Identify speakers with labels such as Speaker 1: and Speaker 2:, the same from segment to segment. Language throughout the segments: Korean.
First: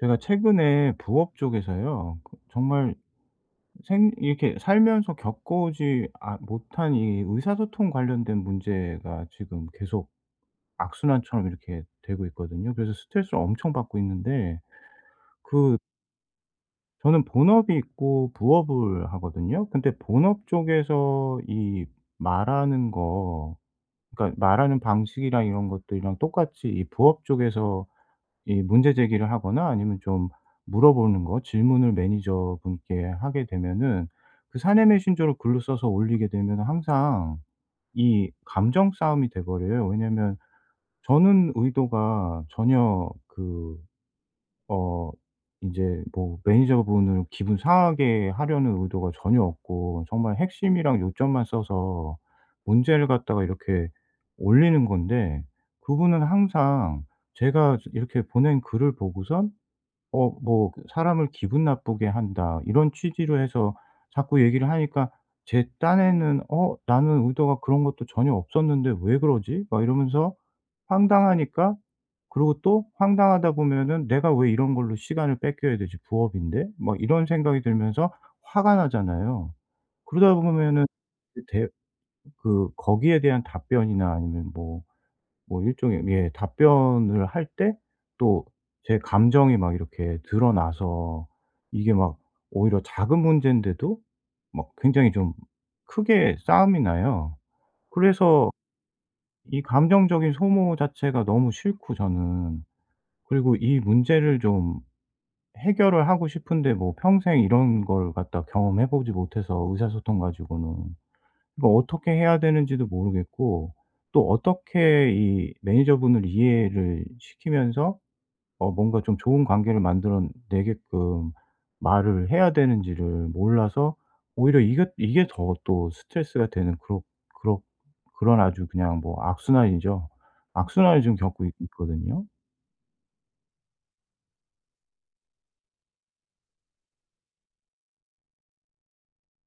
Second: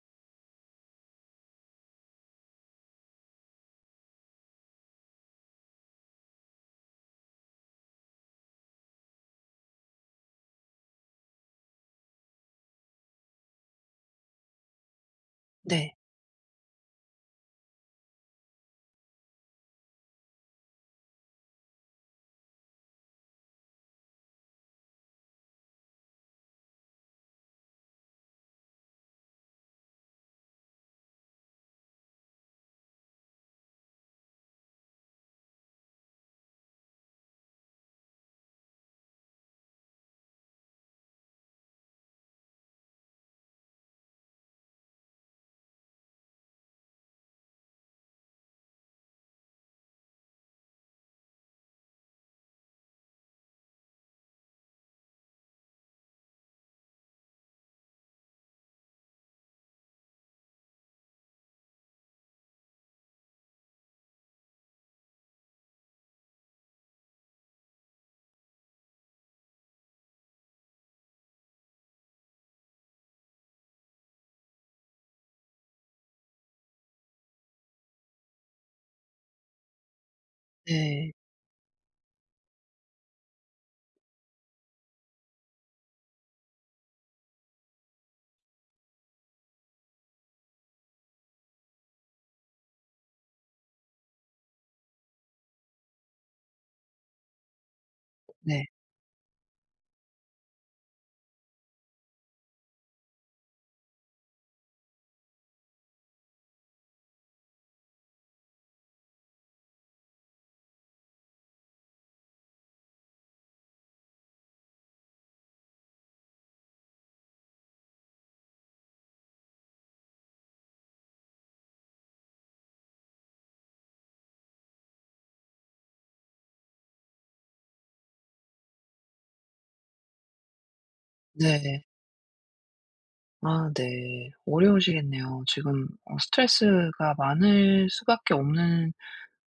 Speaker 1: 제가 최근에 부업 쪽에서요. 거 정말 생 이렇게 살면서 겪어오지 아 못한 이 의사소통 관련된 문제가 지금 계속 악순환처럼 이렇게 되고 있거든요. 그래서 스트레스를 엄청 받고 있는데 그
Speaker 2: 네.
Speaker 1: 저는 본업이 있고 부업을 하거든요. 근데 본업 쪽에서 이 말하는 거 그러니까 말하는 방식이랑 이런 것들이랑 똑같이 이 부업 쪽에서 이 문제 제기를 하거나 아니면 좀 물어보는 거 질문을 매니저분께 하게 되면은 그 사내 메신저를 글로 써서 올리게 되면은 항상 이 감정싸움이 돼 버려요. 왜냐하면 저는 의도가 전혀 그 어 이제 뭐 매니저분을 기분 상하게 하려는 의도가 전혀 없고 정말 핵심이랑 요점만 써서 문제를 갖다가 이렇게 올리는 건데 그분은 항상 제가 즈 이렇게 보낸 글을 보고선 어 뭐 "사람을 기분 나쁘게 한다." 이런 취지로 해서 자꾸 얘기를 하니까 제 딴에는 '어? 나는 의도가 그런 것도 전혀 없었는데 왜 그러지?' 막 이러면서 황당하니까 그러고 또 황당하다 보면은 '내가 왜 이런 걸로 시간을 뺏겨야 되지 부업인데?' 막 이런 생각이 들면서 화가 나잖아요. 그러다 보면은
Speaker 2: 네.
Speaker 1: 대 그 거기에 대한 답변이나 아니면 뭐 뭐 일종의 예 답변을 할 때 또 제 감정이 막 이렇게 드러나서 이게 막 오히려 작은 문젠데도 막 굉장히 좀 크게 싸움이 나요. 그래서
Speaker 2: 네.
Speaker 1: 이 감정적인 소모 자체가 너무 싫고 저는. 그리고 이 문제를 좀 해결을 하고 싶은데 뭐 평생 이런 걸 갖다가 경험해 보지 못해서 의사소통 가지고는. 이거 어떻게 해야 되는지도 모르겠고 또 어떻게 이 매니저분을 이해를 시키면서 어 뭔가 좀 좋은 관계를 만들어 내게끔 말을 해야 되는지를 몰라서 오히려 이게 이게 더 또 스트레스가 되는 그럭 그럭 그런 아주 그냥 뭐 악순환이죠. 악순환을 좀 겪고
Speaker 2: 네.
Speaker 1: 있거든요.
Speaker 2: 아 네. 어려우시겠네요. 지금 어 스트레스가 많을 수밖에 없는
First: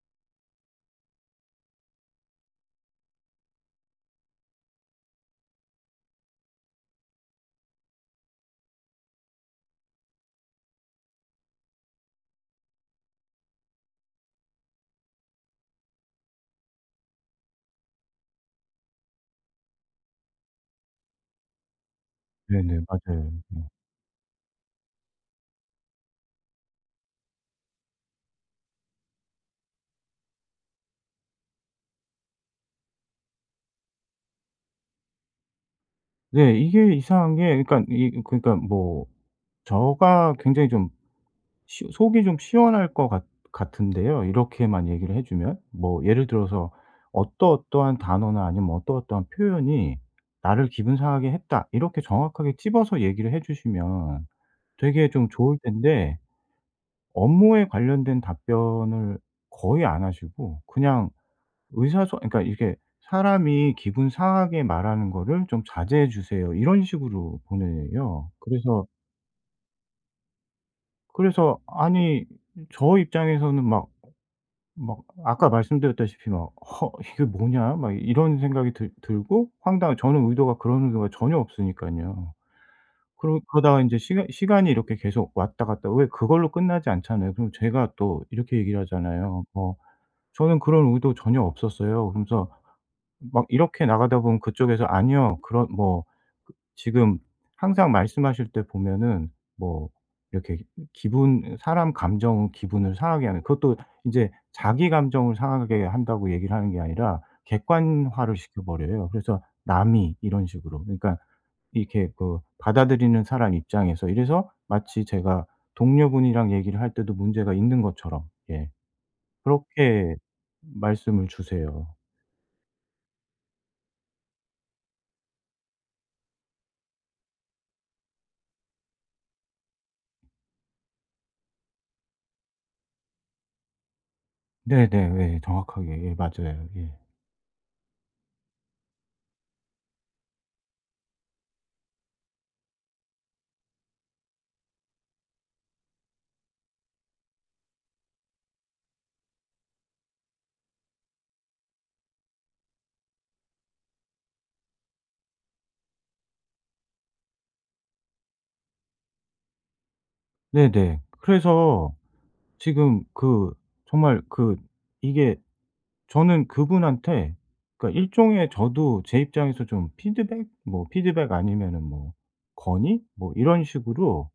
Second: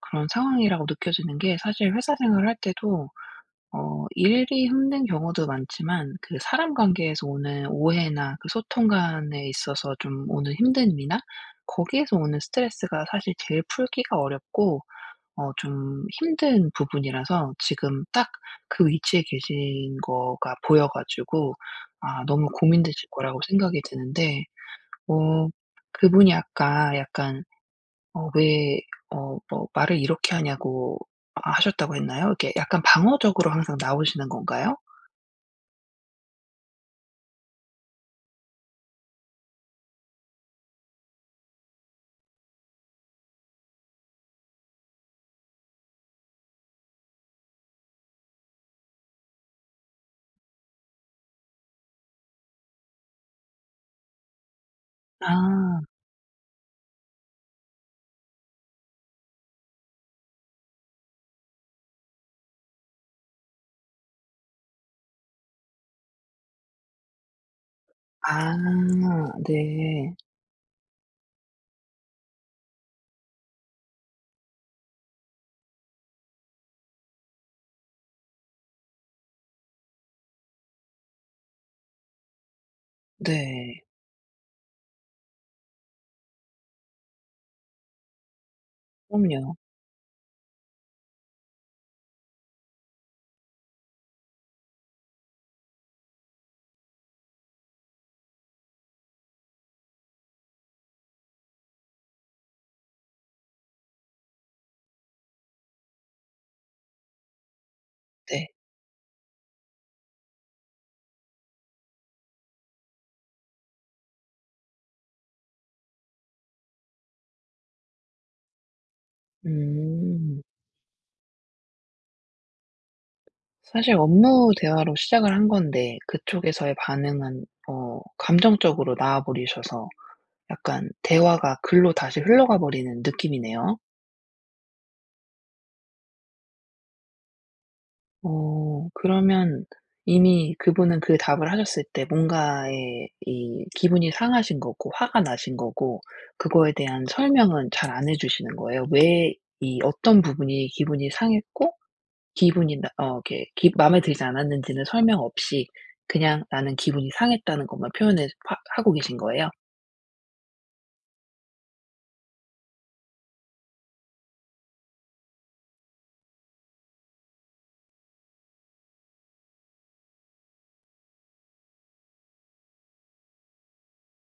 Speaker 2: 그런 상황이라고 느껴지는 게 사실 회사 생활을 할 때도 어 일이 힘든 경우도 많지만 그 사람 관계에서 오는 오해나 그 소통 간에 있어서 좀 오는 힘든 일이나 거기에서 오는 스트레스가 사실 제일 풀기가 어렵고 어 좀 힘든 부분이라서 지금 딱 그 위치에 계신 거가 보여 가지고 아 너무
Speaker 1: 네네
Speaker 2: 고민되실
Speaker 1: 맞아요.
Speaker 2: 거라고
Speaker 1: 음.
Speaker 2: 생각이 드는데 어 그분이 아까 약간 어 "왜 어 어 말을 이렇게 하냐고 하 하셨다."고 했나요? 이렇게 약간 방어적으로 항상 나오시는 건가요?
Speaker 1: 네 이게 이상한 게 그러니까 이 이 그러니까 뭐 저가 굉장히 좀 시 속이 좀 시원할 것 같 같은데요 이렇게만 얘기를 해 주면. 뭐 예를 들어서 "어떠어떠한 단어나 아니면 어떠어떠한 표현이 나를 기분 상하게 했다." 이렇게 정확하게 집어서 얘기를 해 주시면 되게 좀 좋을
Speaker 2: 아.
Speaker 1: 텐데 업무에 관련된 답변을 거의 안 하시고 그냥 의사 소 어 그러니까 이게 "사람이 기분 상하게 말하는 거를 좀 자제해 주세요." 이런 식으로 보내요.
Speaker 2: 아
Speaker 1: 그래서
Speaker 2: 네.
Speaker 1: 그래서 아니 저 입장에서는 막 막 아까 말씀드렸다시피 막 '허 이게 뭐냐?' 막 이런 생각이 들 들고 황당한 저는 의도가 그런 의도가 전혀 없으니깐요. 그러
Speaker 2: 네.
Speaker 1: 그러다가 인제 시간 시간이 이렇게 계속 왔다 갔다 왜 그걸로 끝나지 않잖아요. 그러고 제가 또 이렇게 얘기를 하잖아요.
Speaker 2: 그럼요.
Speaker 1: "어 저는 그런 의도 전혀 없었어요." 그러면서 막 이렇게 나가다 보면 그쪽에서 "아니요." 그런 뭐 지금 항상 말씀하실 때 보면은 뭐 이렇게 기분 사람 감정 기분을 상하게 하는 그것도 인제 "자기감정을 상하게 한다."고 얘기를 하는 게 아니라 객관화를
Speaker 2: 네.
Speaker 1: 시켜버려요. 그래서 "남이." 이런 식으로. 그러니까 이렇게 그 받아들이는 사람 입장에서 이래서 마치 제가 동료분이랑 얘기를 할 때도 문제가 있는 것처럼 예 그렇게
Speaker 2: 음.
Speaker 1: 말씀을 주세요.
Speaker 2: 사실 업무 대화로 시작을 한 건데 그쪽에서의 반응은 어 감정적으로 나와 버리셔서 약간 대화가 글로 다시 흘러가 버리는 느낌이네요.
Speaker 1: 네네네. 정확하게 예 맞아요. 예.
Speaker 2: 어. 그러면 이미 그분은 그 답을 하셨을 때 뭔가에 이 기분이 상하신 거고 화가 나신 거고 그거에 대한 설명은 잘 안 해주시는 거예요? 왜 이 어떤 부분이 기분이 상했고 기분이 나 어 이렇게 기 마음에 들지 않았는지는 설명 없이 그냥 "나는 기분이 상했다."는 것만 표현해 하 하고 계신 거예요?
Speaker 1: 네네. 그래서 지금 그 정말 그 이게 저는 그분한테 그러니까 일종의 저도 제 입장에서 좀 피드백, 뭐 피드백 아니면은 뭐 건의 뭐 이런 식으로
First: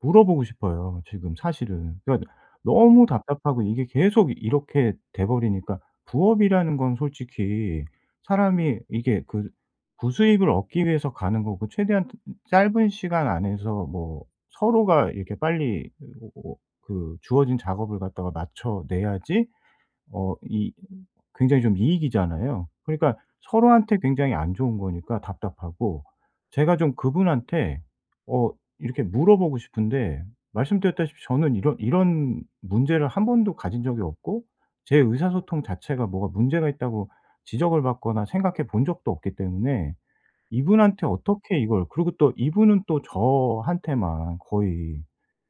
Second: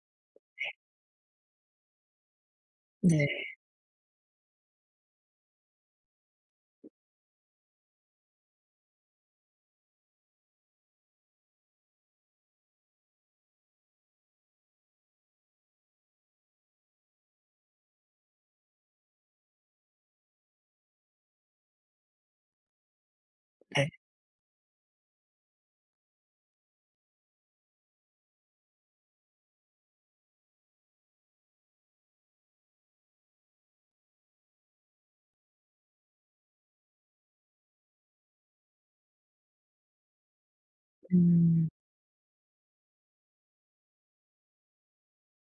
Speaker 1: 물어보고
Speaker 2: 네.
Speaker 1: 싶어요 지금 사실은. 그러니까 너무
Speaker 2: 네.
Speaker 1: 답답하고 이게 계속 이렇게 돼 버리니까 부업이라는 건 솔직히 사람이 이게 그 부수익을 얻기 위해서 가는 거고 최대한 짧은 시간 안에서 뭐 서로가 이렇게 빨리 으 어 어 그 주어진 작업을 갖다가 맞춰 내야지 어 이 굉장히 좀 이익이잖아요. 그러니까
Speaker 2: 네.
Speaker 1: 서로한테 굉장히 안 좋은 거니까 답답하고 제가 좀 그분한테 어 이렇게 물어보고 싶은데 말씀드렸다시피 저는 이런 이런 문제를 1 번도 가진 적이 없고 제 의사소통 자체가 뭐가 문제가 있다고 지적을 받거나 생각해 본 적도 없기 때문에 이분한테 어떻게
Speaker 2: 음.
Speaker 1: 이걸 그리고 또 이분은 또 저한테만 거의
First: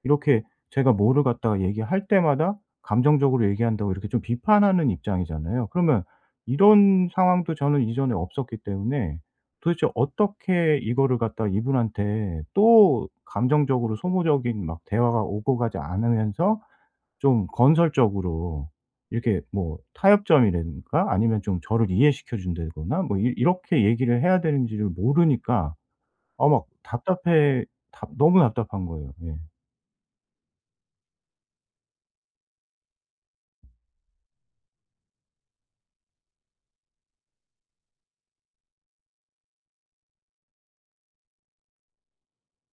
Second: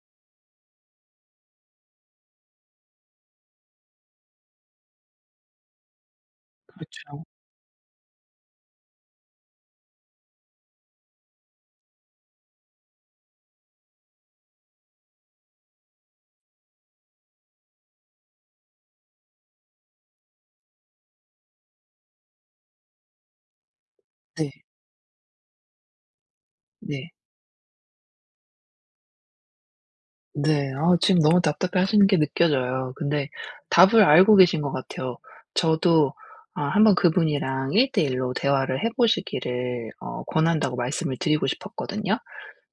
Speaker 1: 이렇게 제가 뭐를 갖다가 얘기할 때마다 감정적으로 얘기한다고 이렇게 좀 비판하는 입장이잖아요. 그러면 이런
Speaker 2: 그렇죠.
Speaker 1: 상황도 저는 이전에 없었기 때문에 도대체 어떻게 이거를 갖다 이분한테 또 감정적으로 소모적인 막 대화가 오고 가지 않으면서 좀 건설적으로 이렇게 뭐 타협점이라든가 아니면 좀 저를 이해시켜 준다거나 뭐 이 이렇게 얘기를 해야
Speaker 2: 네.
Speaker 1: 되는지를 모르니까 어 막
Speaker 2: 네.
Speaker 1: 답답해 답 너무 답답한 거예요. 예.
Speaker 2: 네. 아 지금 너무 답답해 하시는 게 느껴져요. 근데 답을 알고 계신 것 같아요. 저도 아 '1 번 그분이랑 1:1 로 대화를 해 보시기를 어 권한다.'고 말씀을 드리고 싶었거든요.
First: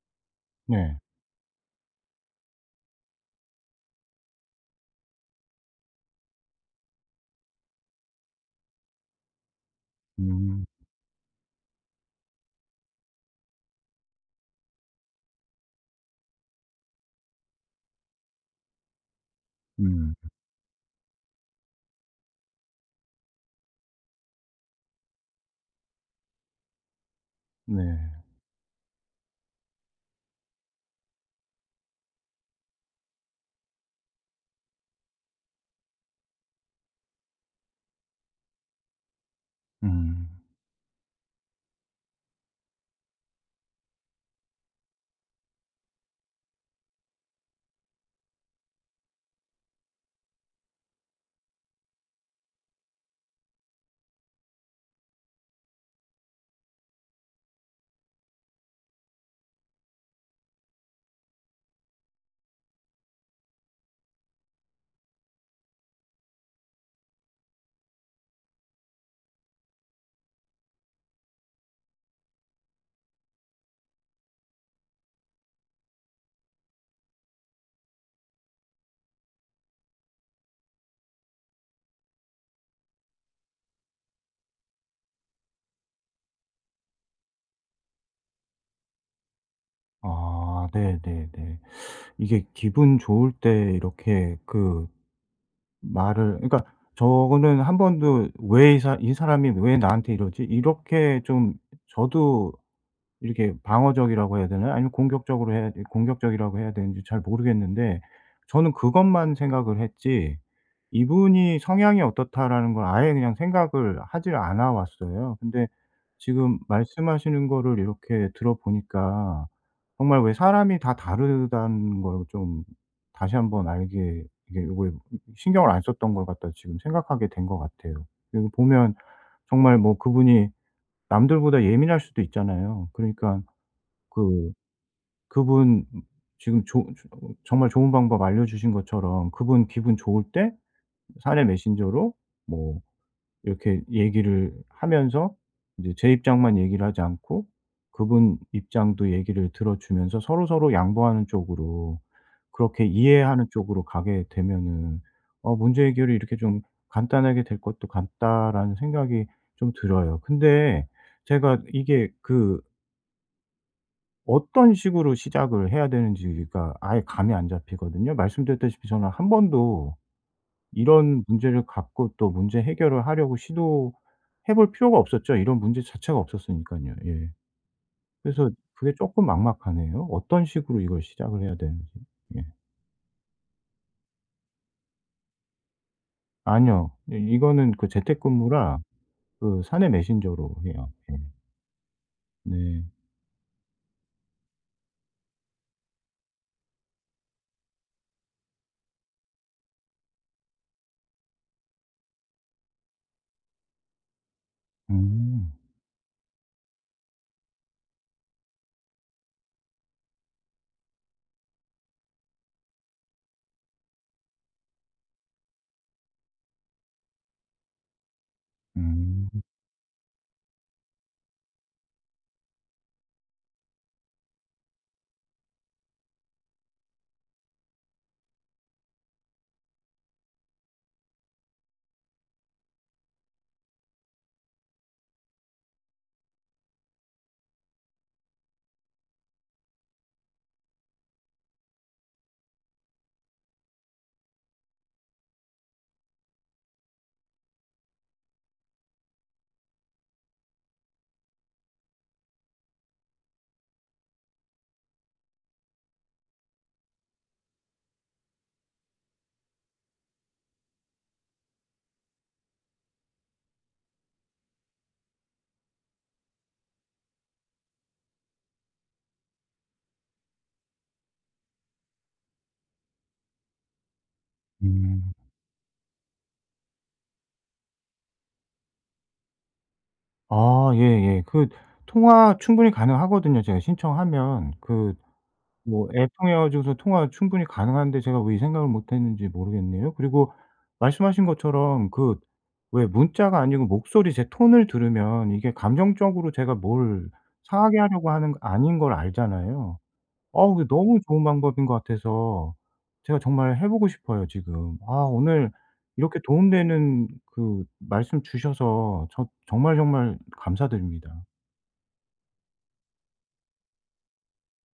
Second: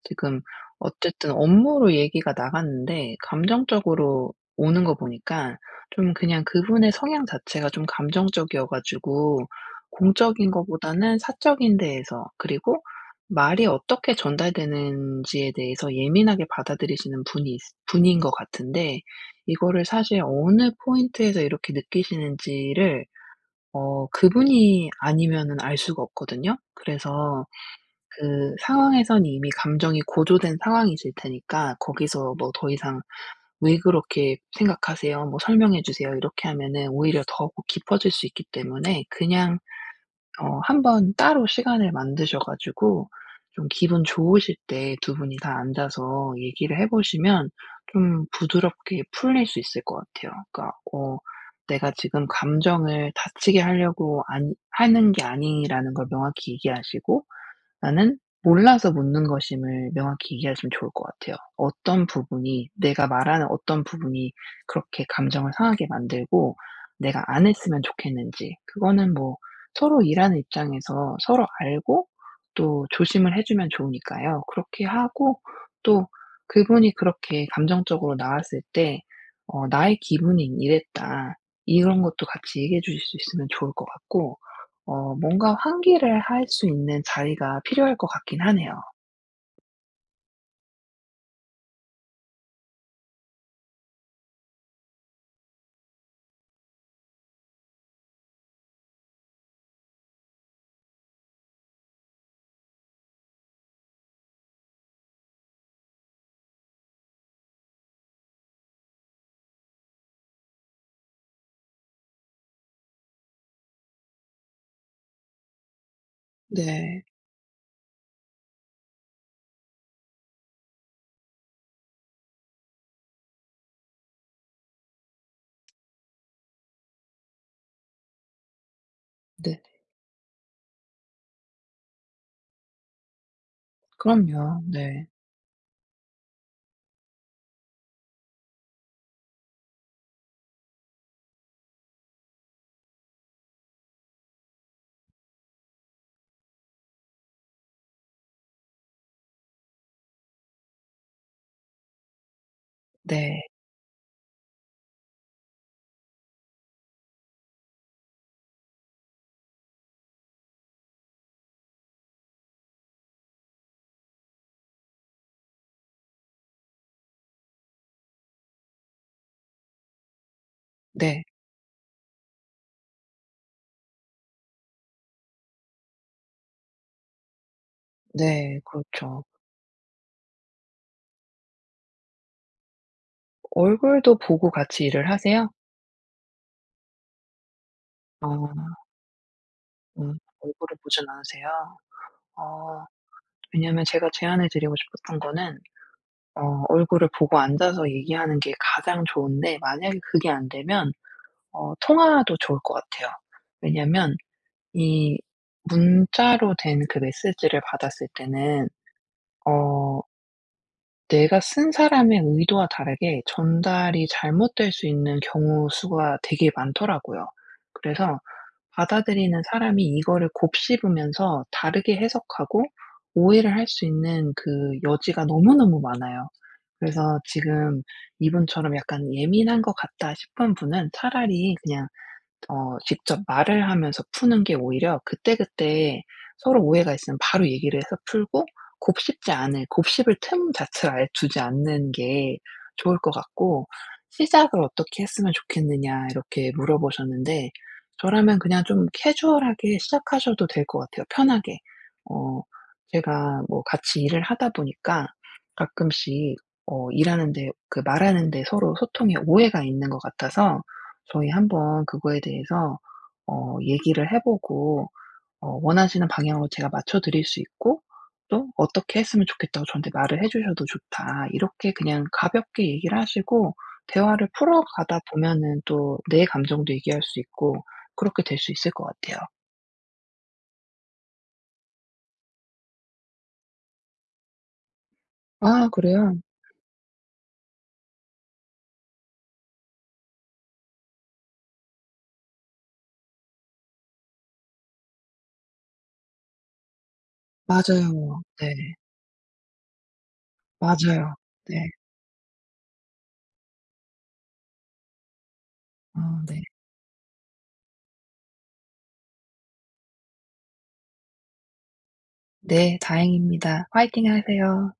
Speaker 2: 지금
Speaker 1: 네.
Speaker 2: 어쨌든 업무로 얘기가 나갔는데 감정적으로 오는 거 보니까 좀 그냥 그분의 성향 자체가 좀 감정적이어 가지고 공적인
Speaker 1: 음.
Speaker 2: 것보다는 사적인 데에서 그리고 말이 어떻게 전달되는지에 대해서 예민하게 받아들이시는 분이 분인 것 같은데 이거를
Speaker 1: 음.
Speaker 2: 사실 어느 포인트에서 이렇게 느끼시는지를 어 그분이 아니면은 알 수가 없거든요. 그래서
Speaker 1: 네.
Speaker 2: 그 상황에서는 이미 감정이 고조된 상황이실 테니까 거기서 뭐 더 이상 "왜 그렇게 생각하세요?" 뭐 "설명해 주세요." 이렇게 하면은 오히려 더욱 깊어질 수 있기 때문에 그냥
Speaker 1: 음.
Speaker 2: 어 한번 따로 시간을 만드셔 가지고 좀 기분 좋으실 때 2 분이 다 앉아서 얘기를 해 보시면 좀 부드럽게 풀릴 수 있을 것 같아요. 그러니까 어 내가 지금 감정을 다치게 하려고 안 하는 게 아니라는 걸 명확히 얘기하시고 나는 몰라서 묻는 것임을 명확히 이해하시면 좋을 것 같아요. 어떤 부분이 내가 말하는 어떤 부분이 그렇게 감정을 상하게 만들고 내가 안 했으면 좋겠는지 그거는 뭐 서로 일하는 입장에서 서로 알고 또 조심을 해 주면 좋으니까요. 그렇게 하고 또 그분이 그렇게 감정적으로 나왔을 때 어 "나의 기분이 이랬다." 이런 것도 같이 얘기해 주실 수 있으면 좋을 것 같고 어 뭔가 환기를 할 수 있는 자리가 필요할 것 같기는 하네요.
Speaker 1: 아 네 네 네. 이게 기분 좋을 때 이렇게 그 말을 그러니까 저는 1 번도 '왜 이 사 이 사람이 왜 나한테 이러지?' 이렇게 좀 저도 이렇게 방어적이라고 해야 되나요? 아니면 공격적으로 해야 이 공격적이라고 해야 되는지 잘 모르겠는데 저는 그것만 생각을 했지 '이분이 성향이 어떻다.'라는 걸 아예 그냥 생각을 하지를 않아 왔어요. 근데 지금
Speaker 2: 네.
Speaker 1: 말씀하시는 거를 이렇게 들어보니까 '정말 왜 사람이 다 다르다는 걸 좀 다시 1 번 알게 이게 요거에 신경을 안 썼던 걸 갖다.' 지금 생각하게 된 것 같아요. 그리고 보면
Speaker 2: 네네.
Speaker 1: 정말 뭐 그분이 남들보다 예민할 수도 있잖아요. 그러니까 그
Speaker 2: 그럼요. 네.
Speaker 1: 그분 지금 좋 좋 정말 좋은 방법 알려주신 것처럼 그분 기분 좋을 때 사내 메신저로 뭐 이렇게 얘기를 하면서 이제 '제 입장만 얘기를 하지 않고 그분 입장도 얘기를 들어주면서 서로 서로 양보하는 쪽으로 그렇게 이해하는
Speaker 2: 네.
Speaker 1: 쪽으로 가게 되면은 어 문제 해결이 이렇게 좀 간단하게 될 것도 같다.'라는 생각이 좀 들어요. 근데 제가 이게 그 어떤 식으로 시작을 해야 되는지가 아예 감이 안 잡히거든요. 말씀드렸다시피 저는 1 번도 이런
Speaker 2: 네.
Speaker 1: 문제를 갖고 또 문제 해결을 하려고 시도해 볼 필요가 없었죠. 이런 문제 자체가 없었으니깐요. 예. 그래서
Speaker 2: 네.
Speaker 1: 그게
Speaker 2: 그렇죠.
Speaker 1: 쪼끔 막막하네요. 어떤 식으로 이걸 시작을 해야 되는지. 예.
Speaker 2: 얼굴도 보고 같이 일을 하세요?
Speaker 1: 아니요. 예 이거는 그 재택근무라
Speaker 2: 아.
Speaker 1: 그 사내
Speaker 2: 음.
Speaker 1: 메신저로
Speaker 2: 얼굴을
Speaker 1: 해요.
Speaker 2: 보진
Speaker 1: 예.
Speaker 2: 않으세요?
Speaker 1: 네.
Speaker 2: 어. 왜냐하면 제가 제안해 드리고 싶었던 거는 어 얼굴을 보고 앉아서 얘기하는 게 가장 좋은데 만약에 그게 안되면 어 통화도 좋을 것 같아요. 왜냐하면 이
Speaker 1: 음.
Speaker 2: 문자로 된 그 메시지를 받았을 때는 어 내가 쓴 사람의 의도와 다르게 전달이 잘못될 수 있는 경우 수가 되게 많더라고요. 그래서
Speaker 1: 음.
Speaker 2: 받아들이는 사람이 이거를 곱씹으면서 다르게 해석하고 오해를 할 수 있는 그 여지가 너무너무 많아요. 그래서 지금 이분처럼 '약간 예민한 것 같다.' 싶은 분은 차라리 그냥 어 직접 말을 하면서 푸는 게 오히려 그때그때 서로 오해가 있으면 바로 얘기를 해서 풀고 곱씹지 않을 곱씹을 틈 자체를 아예 주지 않는 게 좋을 것 같고 시작을 어떻게 했으면 좋겠느냐 이렇게 물어보셨는데 저라면 그냥 좀 캐주얼하게 시작하셔도 될 것 같아요 편하게. "어 제가 뭐 같이 일을 하다 보니까 가끔씩 어 일하는데 그 말하는 데 서로 소통에 오해가 있는 것 같아서 저희 한번 그거에 대해서 어 얘기를 해 보고 어 원하시는 방향으로 제가 맞춰드릴 수 있고 또 어떻게 했으면 좋겠다고 저한테 말을 해 주셔도 좋다." 이렇게 그냥 가볍게 얘기를 하시고 대화를 풀어가다
Speaker 1: 음.
Speaker 2: 보면은 또 내 감정도 얘기할 수 있고 그렇게 될 수 있을 것 같아요.
Speaker 1: 아 예예. 그 통화 충분히 가능하거든요 제가 신청하면. 그
Speaker 2: 아
Speaker 1: 뭐 앱
Speaker 2: 그래요?
Speaker 1: 통해 가지고서 통화 충분히 가능한데 제가 왜 이 생각을 못 했는지 모르겠네요. 그리고 말씀하신 것처럼 그 왜 문자가 아니고 목소리 제 톤을 들으면 이게 감정적으로 제가 뭘 상하게 하려고
Speaker 2: 맞아요.
Speaker 1: 하는 거
Speaker 2: 네.
Speaker 1: 아닌 걸 알잖아요. 어우 이게 너무
Speaker 2: 맞아요.
Speaker 1: 좋은 방법인
Speaker 2: 네.
Speaker 1: 것 같아서 제가 정말 해 보고 싶어요 지금. 아 오늘 이렇게
Speaker 2: 아 네.
Speaker 1: 도움 되는 그 말씀 주셔서 저 정말, 정말 감사드립니다.
Speaker 2: 네 다행입니다. 파이팅 하세요.